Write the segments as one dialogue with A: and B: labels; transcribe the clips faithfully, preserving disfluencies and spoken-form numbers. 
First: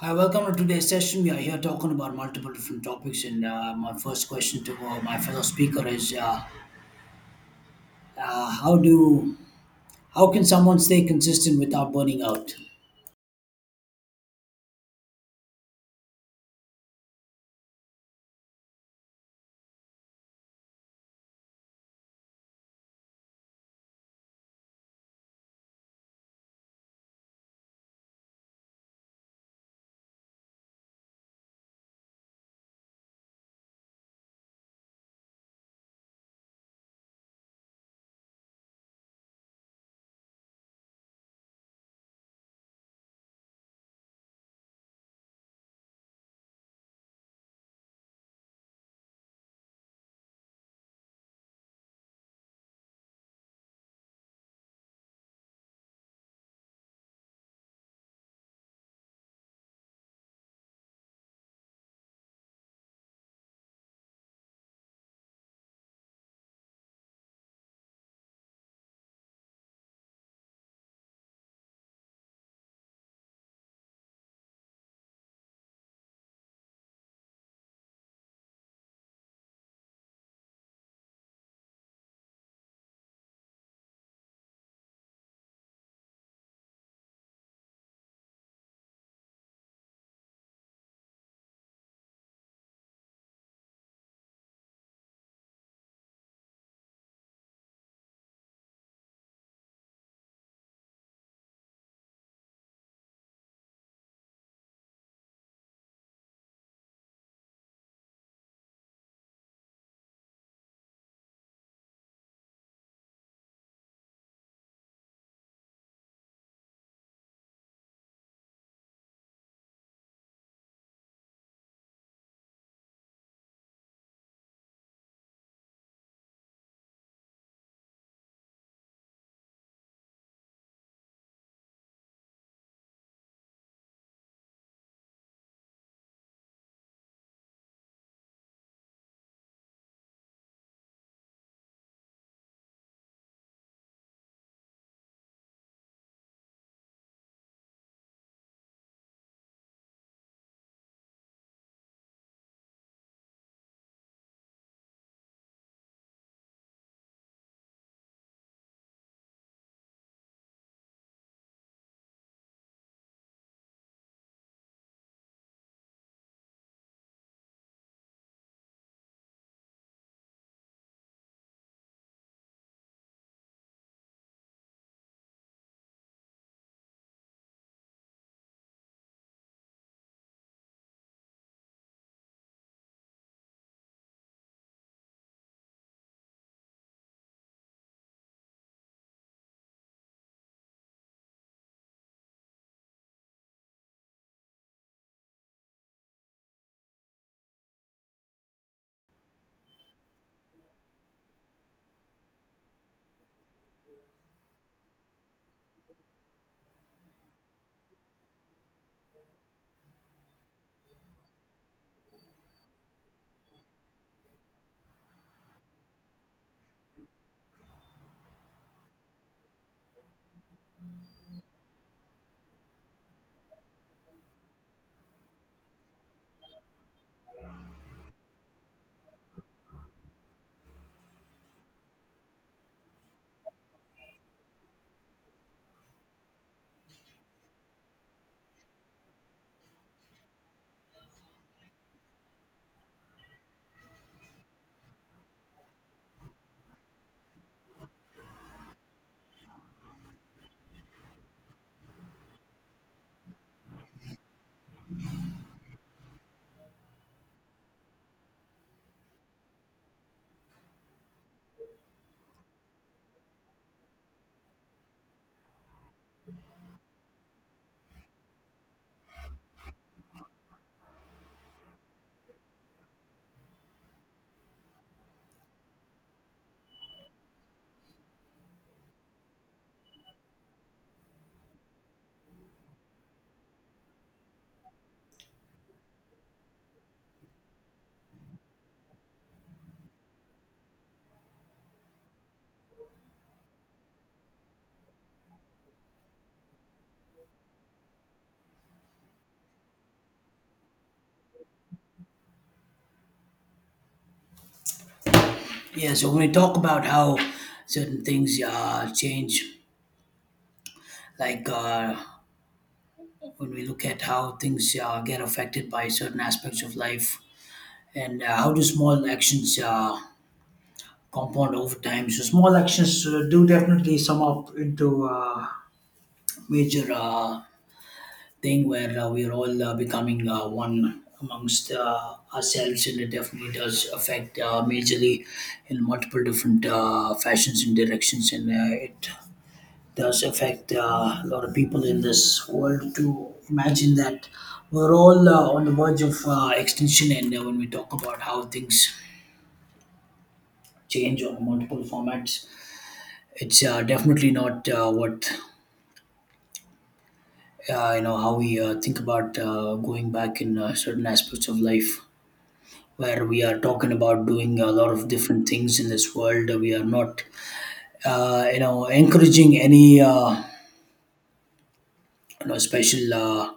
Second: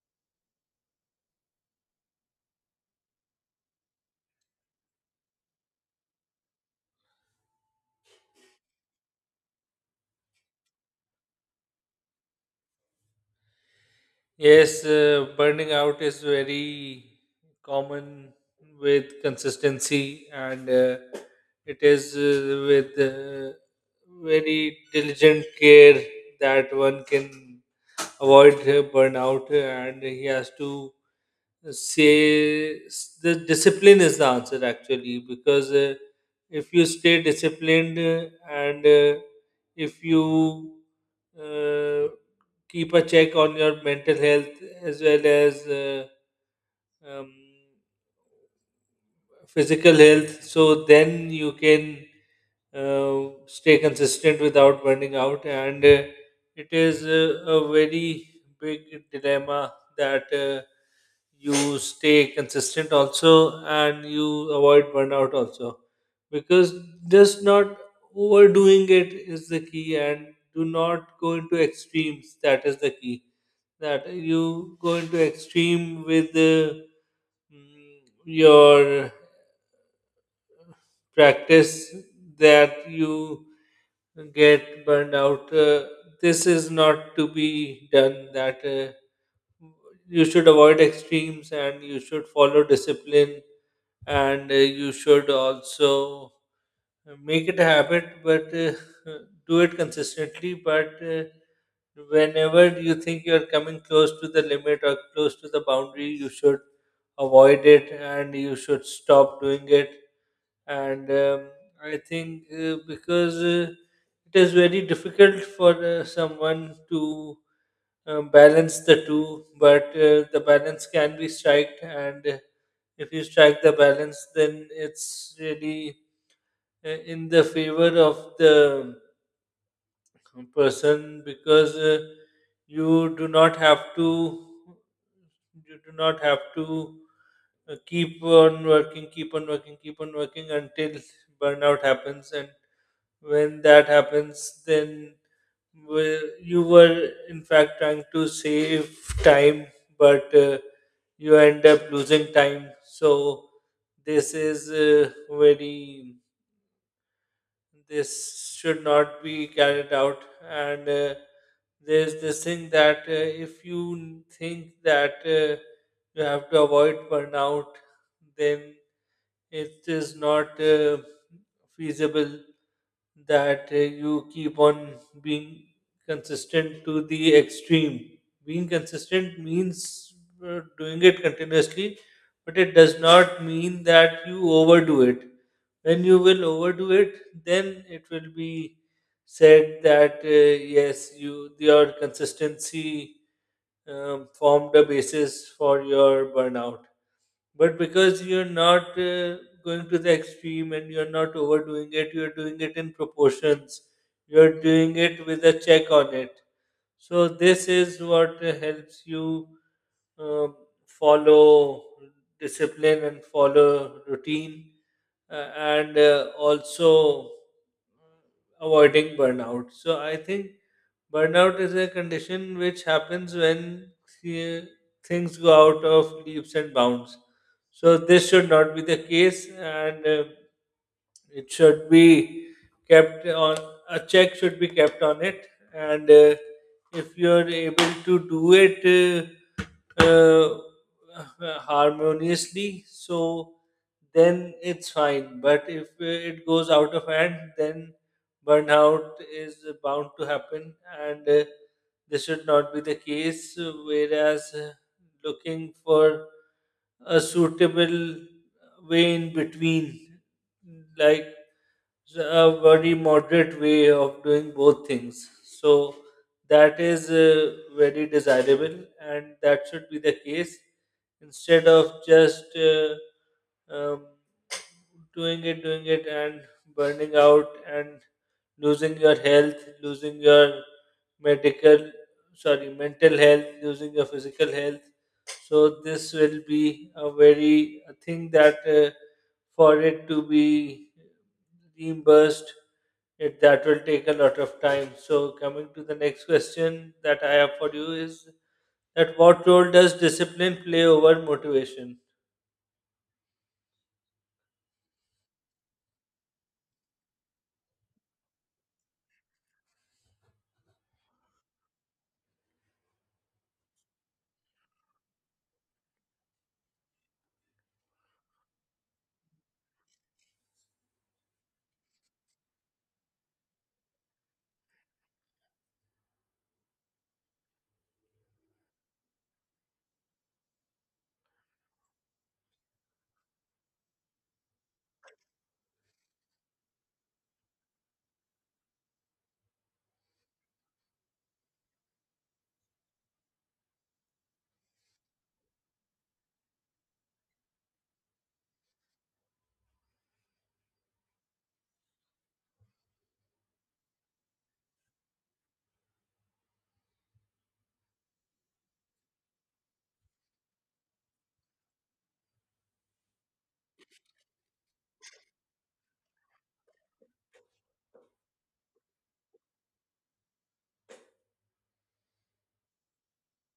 A: Hi, welcome to today's session. We are here talking about multiple different topics, and uh, my first question to uh, my fellow speaker is: uh, uh, How do how can someone stay consistent without burning out?
B: Yes, uh, burning out is very common with consistency, and uh, it is uh, with uh, very diligent care that one can avoid uh, burnout uh, and he has to say s- the discipline is the answer actually because uh, if you stay disciplined uh, and uh, if you uh, keep a check on your mental health as well as uh, um, physical health so then you can uh, stay consistent without burning out, and uh, it is uh, a very big dilemma that uh, you stay consistent also and you avoid burnout also because just not overdoing it is the key, and do not go into extremes. That is the key, that you go into extreme with uh, mm, your practice that you get burned out. Uh, this is not to be done. That uh, you should avoid extremes and you should follow discipline, and uh, you should also make it a habit, but uh, do it consistently. But uh, whenever you think you're coming close to the limit or close to the boundary, you should avoid it and you should stop doing it. And um, I think uh, because uh, it is very difficult for uh, someone to uh, balance the two, but uh, the balance can be struck, and uh, if you strike the balance, then it's really uh, in the favor of the person, because uh, you do not have to you do not have to uh, keep on working, keep on working keep on working until burnout happens. And when that happens, then well, you were in fact trying to save time, but uh, you end up losing time. So this is uh, very this should not be carried out. And uh, there's this thing, that uh, if you think that uh, you have to avoid burnout, then it is not uh, feasible that uh, you keep on being consistent to the extreme. Being consistent means uh, doing it continuously, but it does not mean that you overdo it. When you will overdo it, then it will be said that uh, yes, you your consistency um, formed a basis for your burnout. But because you're not uh, going to the extreme and you're not overdoing it, you're doing it in proportions, you're doing it with a check on it. So this is what uh, helps you um follow discipline and follow routine, uh, and uh, also avoiding burnout. So I think burnout is a condition which happens when uh, things go out of leaps and bounds. So this should not be the case, and uh, it should be kept on a check should be kept on it. And uh, if you're able to do it uh, uh, harmoniously, so then it's fine, but if uh, it goes out of hand, then burnout is bound to happen. And uh, this should not be the case, whereas uh, looking for a suitable way in between, like s- a very moderate way of doing both things. So that is uh, very desirable, and that should be the case instead of just uh, um, doing it, doing it, and burning out and losing your health, losing your medical, sorry, mental health, losing your physical health. So this will be a very a thing, that uh, for it to be reimbursed, it that will take a lot of time. So coming to the next question that I have for you is, that what role does discipline play over motivation?
A: Yeah, so when we talk about how certain things uh, change, like uh, when we look at how things uh, get affected by certain aspects of life, and uh, how do small actions uh, compound over time? So small actions uh, do definitely sum up into uh, major. Uh, thing where uh, we're all uh, becoming uh, one amongst uh, ourselves, and it definitely does affect uh, majorly in multiple different uh, fashions and directions, and uh, it does affect uh, a lot of people in this world to imagine that we're all uh, on the verge of uh, extinction. And uh, when we talk about how things change on multiple formats, it's uh, definitely not uh, what, uh, you know, how we uh, think about uh, going back in uh, certain aspects of life, where we are talking about doing a lot of different things in this world. We are not, uh, you know, encouraging any, uh, you know, special uh,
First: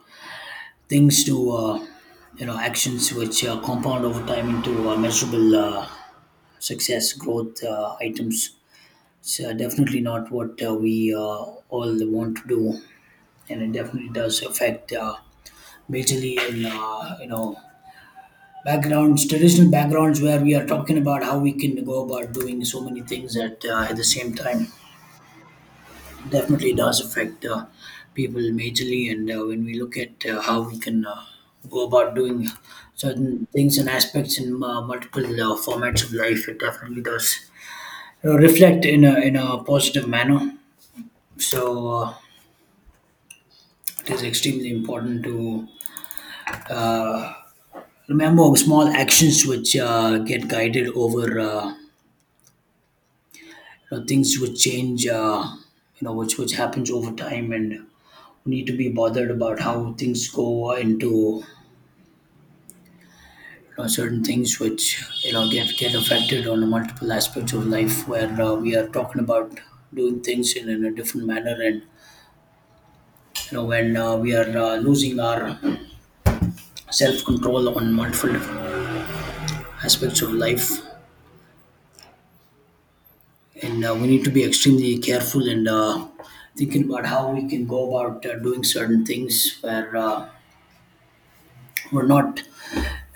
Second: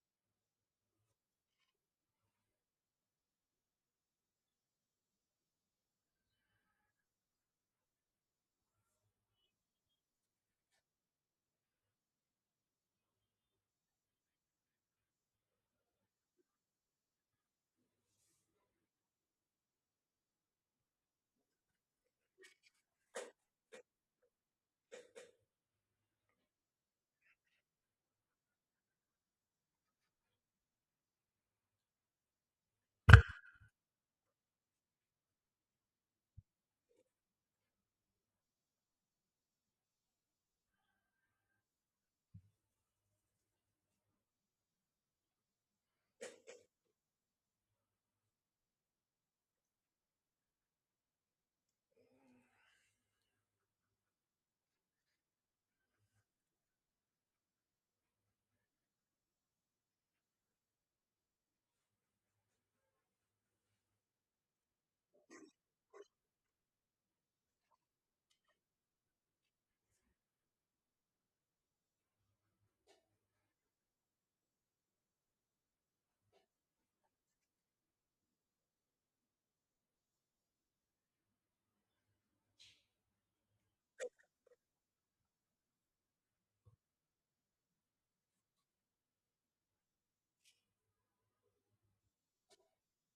A: things to, uh, you know, actions which uh, compound over time into uh, measurable uh, success growth uh, items. It's uh, definitely not what uh, we uh, all want to do, and it definitely does affect uh, majorly in, uh, you know, backgrounds, traditional backgrounds, where we are talking about how we can go about doing so many things at uh, at the same time. Definitely does affect uh, people majorly. And uh, when we look at uh, how we can uh, go about doing certain things and aspects in uh, multiple uh, formats of life, it definitely does uh, reflect in a in a positive manner. So uh, it is extremely important to uh, remember small actions which uh, get guided over, uh, you know, things would change, uh, you know, which which happens over time. And we need to be bothered about how things go into, you know, certain things which, you know, get get affected on multiple aspects of life, where uh, we are talking about doing things in, in a different manner, and, you know, when uh, we are uh, losing our self control on multiple different aspects of life. And uh, we need to be extremely careful and. Uh, thinking about how we can go about uh, doing certain things where uh, we're not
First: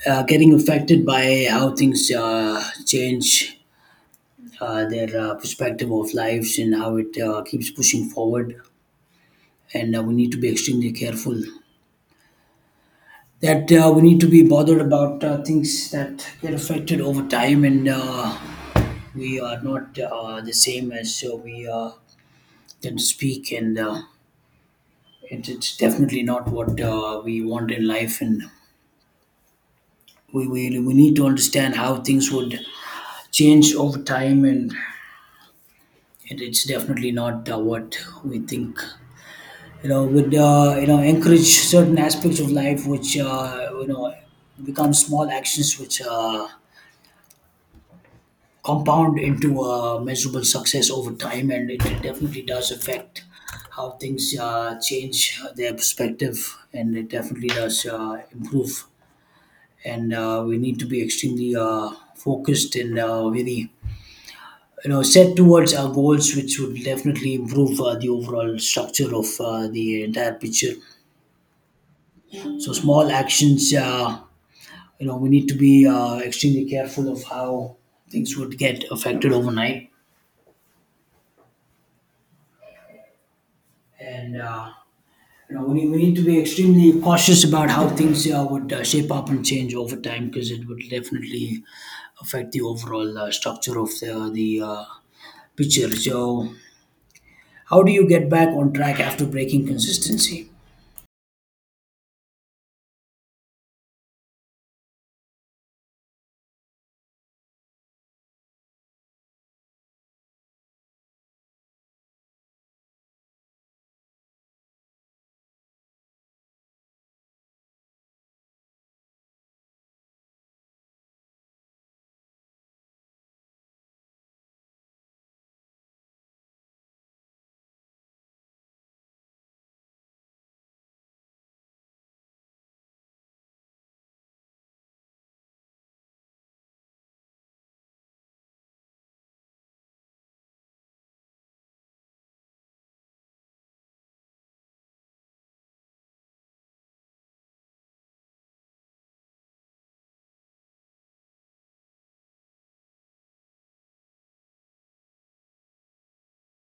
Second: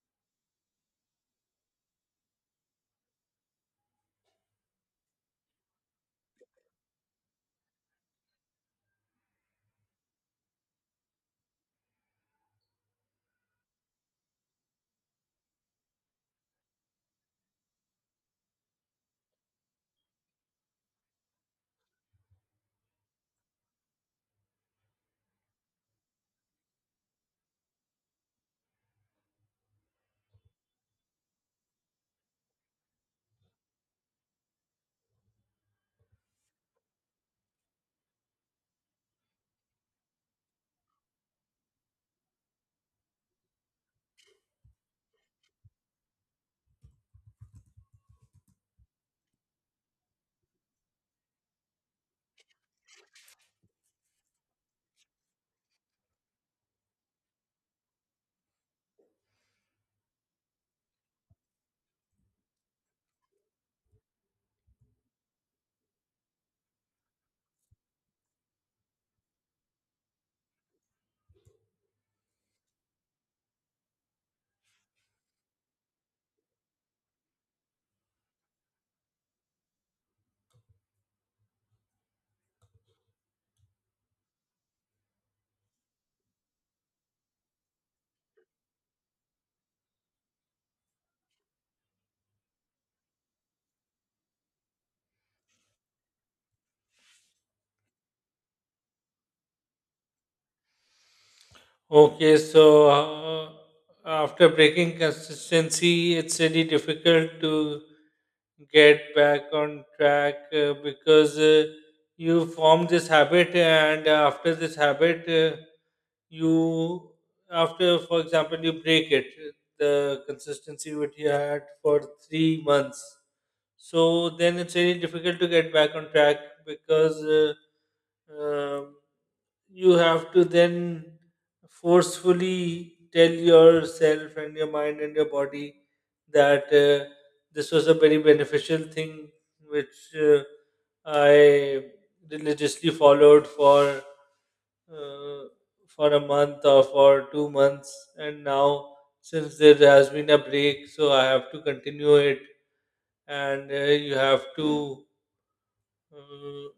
A: uh, getting affected by how things uh, change uh, their uh, perspective of lives and how it uh, keeps pushing forward. And uh, we need to be extremely careful that uh, we need to be bothered about uh, things that get affected over time. And uh, we are not uh, the same as uh, we uh, tend to speak. And uh, it, it's definitely not what uh, we want in life. And we, we, we need to understand how things would change over time. and and it's definitely not uh, what we think, you know, would, uh, you know, encourage certain aspects of life which, uh, you know, become small actions which uh, compound into uh, measurable success over time. And it definitely does affect how things uh, change their perspective, and it definitely does uh, improve. And uh, we need to be extremely uh, focused and uh, very, you know, set towards our goals, which would definitely improve uh, the overall structure of uh, the entire picture. So small actions, uh, you know, we need to be uh, extremely careful of how things would get affected overnight. And uh, you know, we need, we need to be extremely cautious about how things uh, would uh, shape up and change over time, because it would definitely affect the overall uh, structure of the, the uh, picture. So how do you get back on track after breaking consistency?
B: Okay, so uh, after breaking consistency, it's really difficult to get back on track, uh, because uh, you form this habit, and after this habit, uh, you, after, for example, you break it, the consistency which you had for three months. So then it's really difficult to get back on track, because Uh, um you have to then forcefully tell yourself and your mind and your body that uh, this was a very beneficial thing which uh, I religiously followed for uh, for a month or for two months, and now since there has been a break, so I have to continue it. And uh, you have to uh,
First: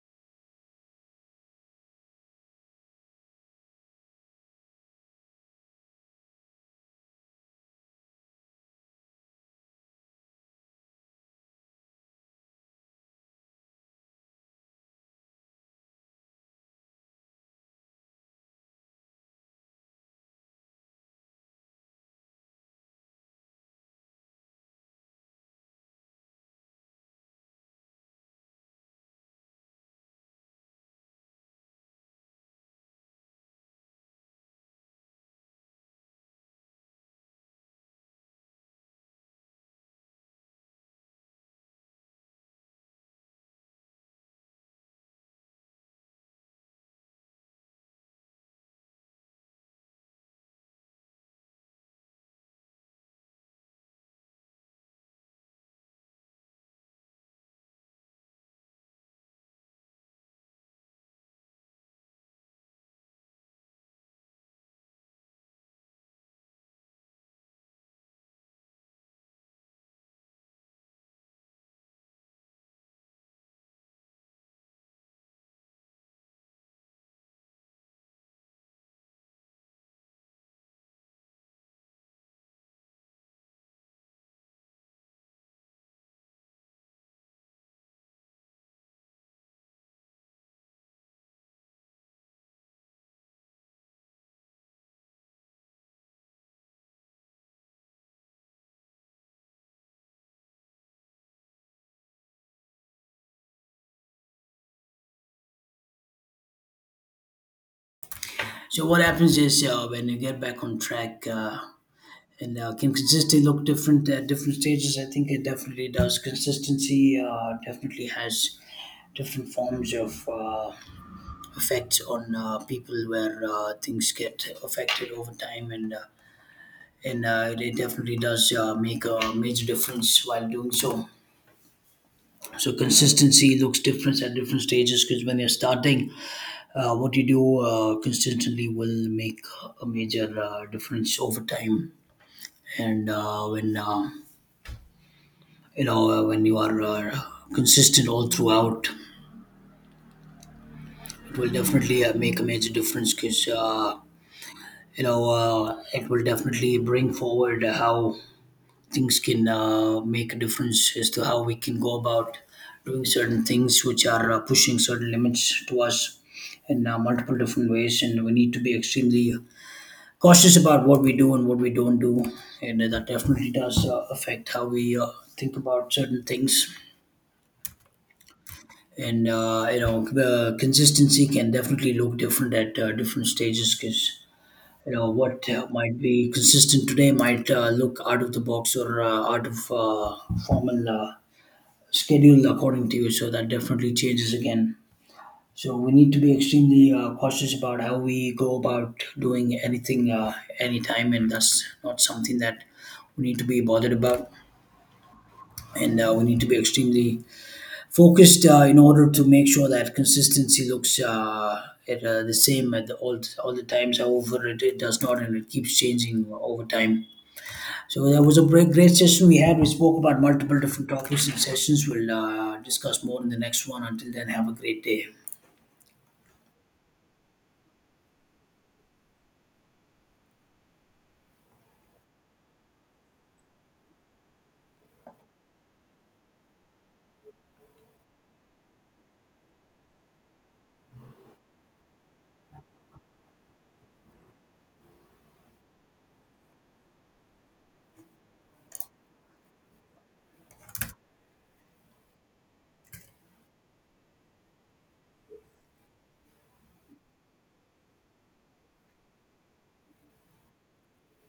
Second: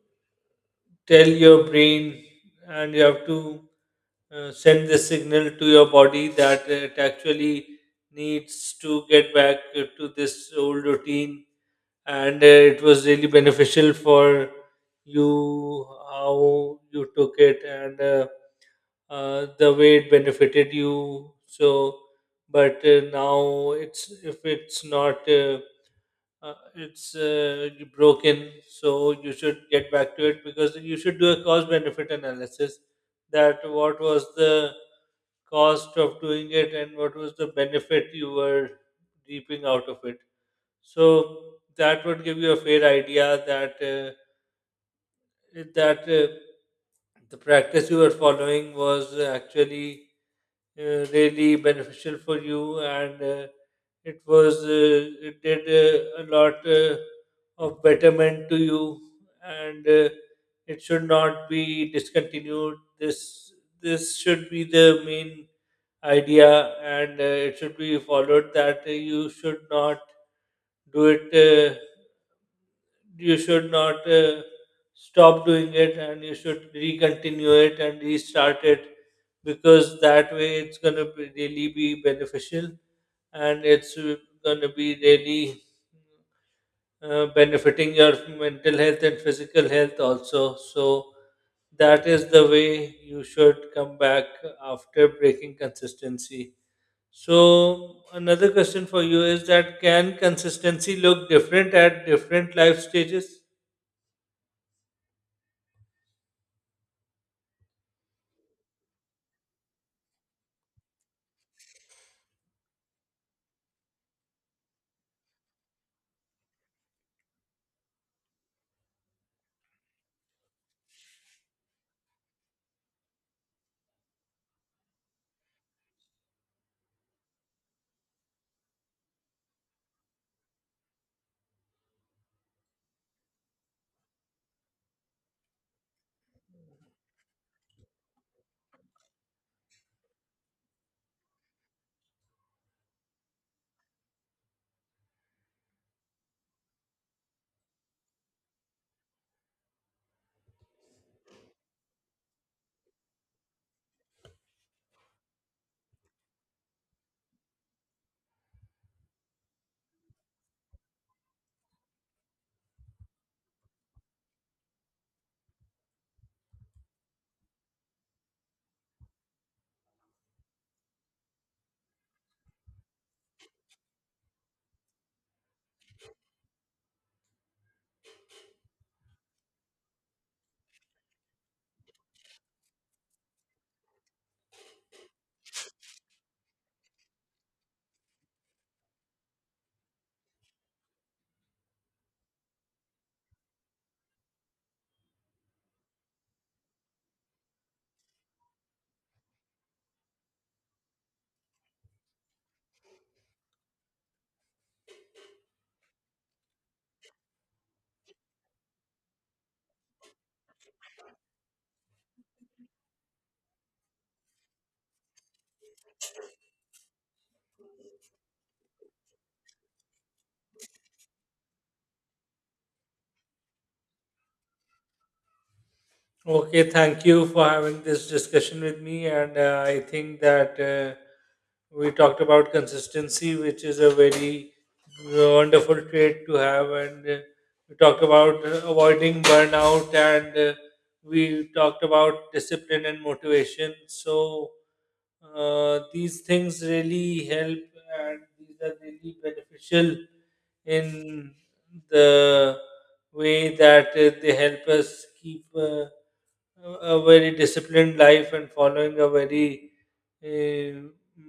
B: tell your brain, and you have to uh, send the signal to your body that it actually needs to get back uh, to this old routine. And uh, it was really beneficial for you how you took it, and uh, uh, the way it benefited you. So but uh, now it's if it's not uh, uh, it's uh, broken, so you should get back to it because you should do a cost benefit analysis, that what was the cost of doing it and what was the benefit you were reaping out of it. So that would give you a fair idea, that uh, that uh, the practice you were following was actually uh, really beneficial for you, and uh, it was uh, it did uh, a lot uh, of betterment to you. And uh, it should not be discontinued. This this should be the main idea, and uh, it should be followed, that uh, you should not do it uh, you should not uh, stop doing it, and you should recontinue it and restart it, because that way it's going to really be beneficial, and it's going to be really uh, benefiting your mental health and physical health also. So that is the way you should come back after breaking consistency. So another question for you is, that can consistency look different at different life stages?
A: So what happens is uh, when you get back on track, uh, and uh, can consistency look different at different stages? I think it definitely does. Consistency uh, definitely has different forms of uh, effects on uh, people, where uh, things get affected over time. And uh, and uh, It definitely does uh, make a major difference while doing so. So consistency looks different at different stages, because when you're starting, uh, what you do uh, consistently will make a major uh, difference over time. And uh, when uh, you know, uh, when you are uh, consistent all throughout, it will definitely uh, make a major difference, because uh, you know, uh, it will definitely bring forward how things can uh, make a difference as to how we can go about doing certain things which are uh, pushing certain limits to us in uh, multiple different ways. And we need to be extremely cautious about what we do and what we don't do. And that definitely does uh, affect how we uh, think about certain things. And uh, you know, the consistency can definitely look different at uh, different stages, because, you know, what uh, might be consistent today might uh, look out of the box or uh, out of uh, formal uh, schedule according to you. So that definitely changes again. So we need to be extremely uh, cautious about how we go about doing anything uh, anytime, and that's not something that we need to be bothered about. And uh, we need to be extremely focused uh, in order to make sure that consistency looks, uh, it, uh, the same at the, all, all the times. However, it, it does not, and it keeps changing over time. So that was a great, great session we had. We spoke about multiple different topics and sessions. We'll uh, discuss more in the next one. Until then, have a great day.
B: Okay, thank you for having this discussion with me. And uh, I think that uh, we talked about consistency, which is a very wonderful trait to have. And uh, we talked about uh, avoiding burnout, and uh, we talked about discipline and motivation. So uh, these things really help, and these are really beneficial in the way that uh, they help us keep Uh, a a very disciplined life, and following a very uh,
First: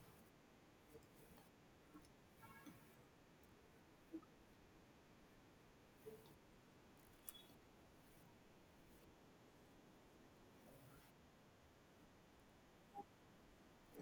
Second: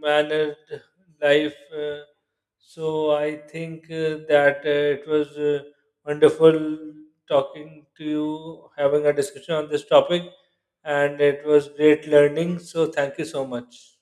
B: mannered life. Uh, so I think uh, that uh, it was uh, wonderful talking to you, having a discussion on this topic, and it was great learning. So thank you so much.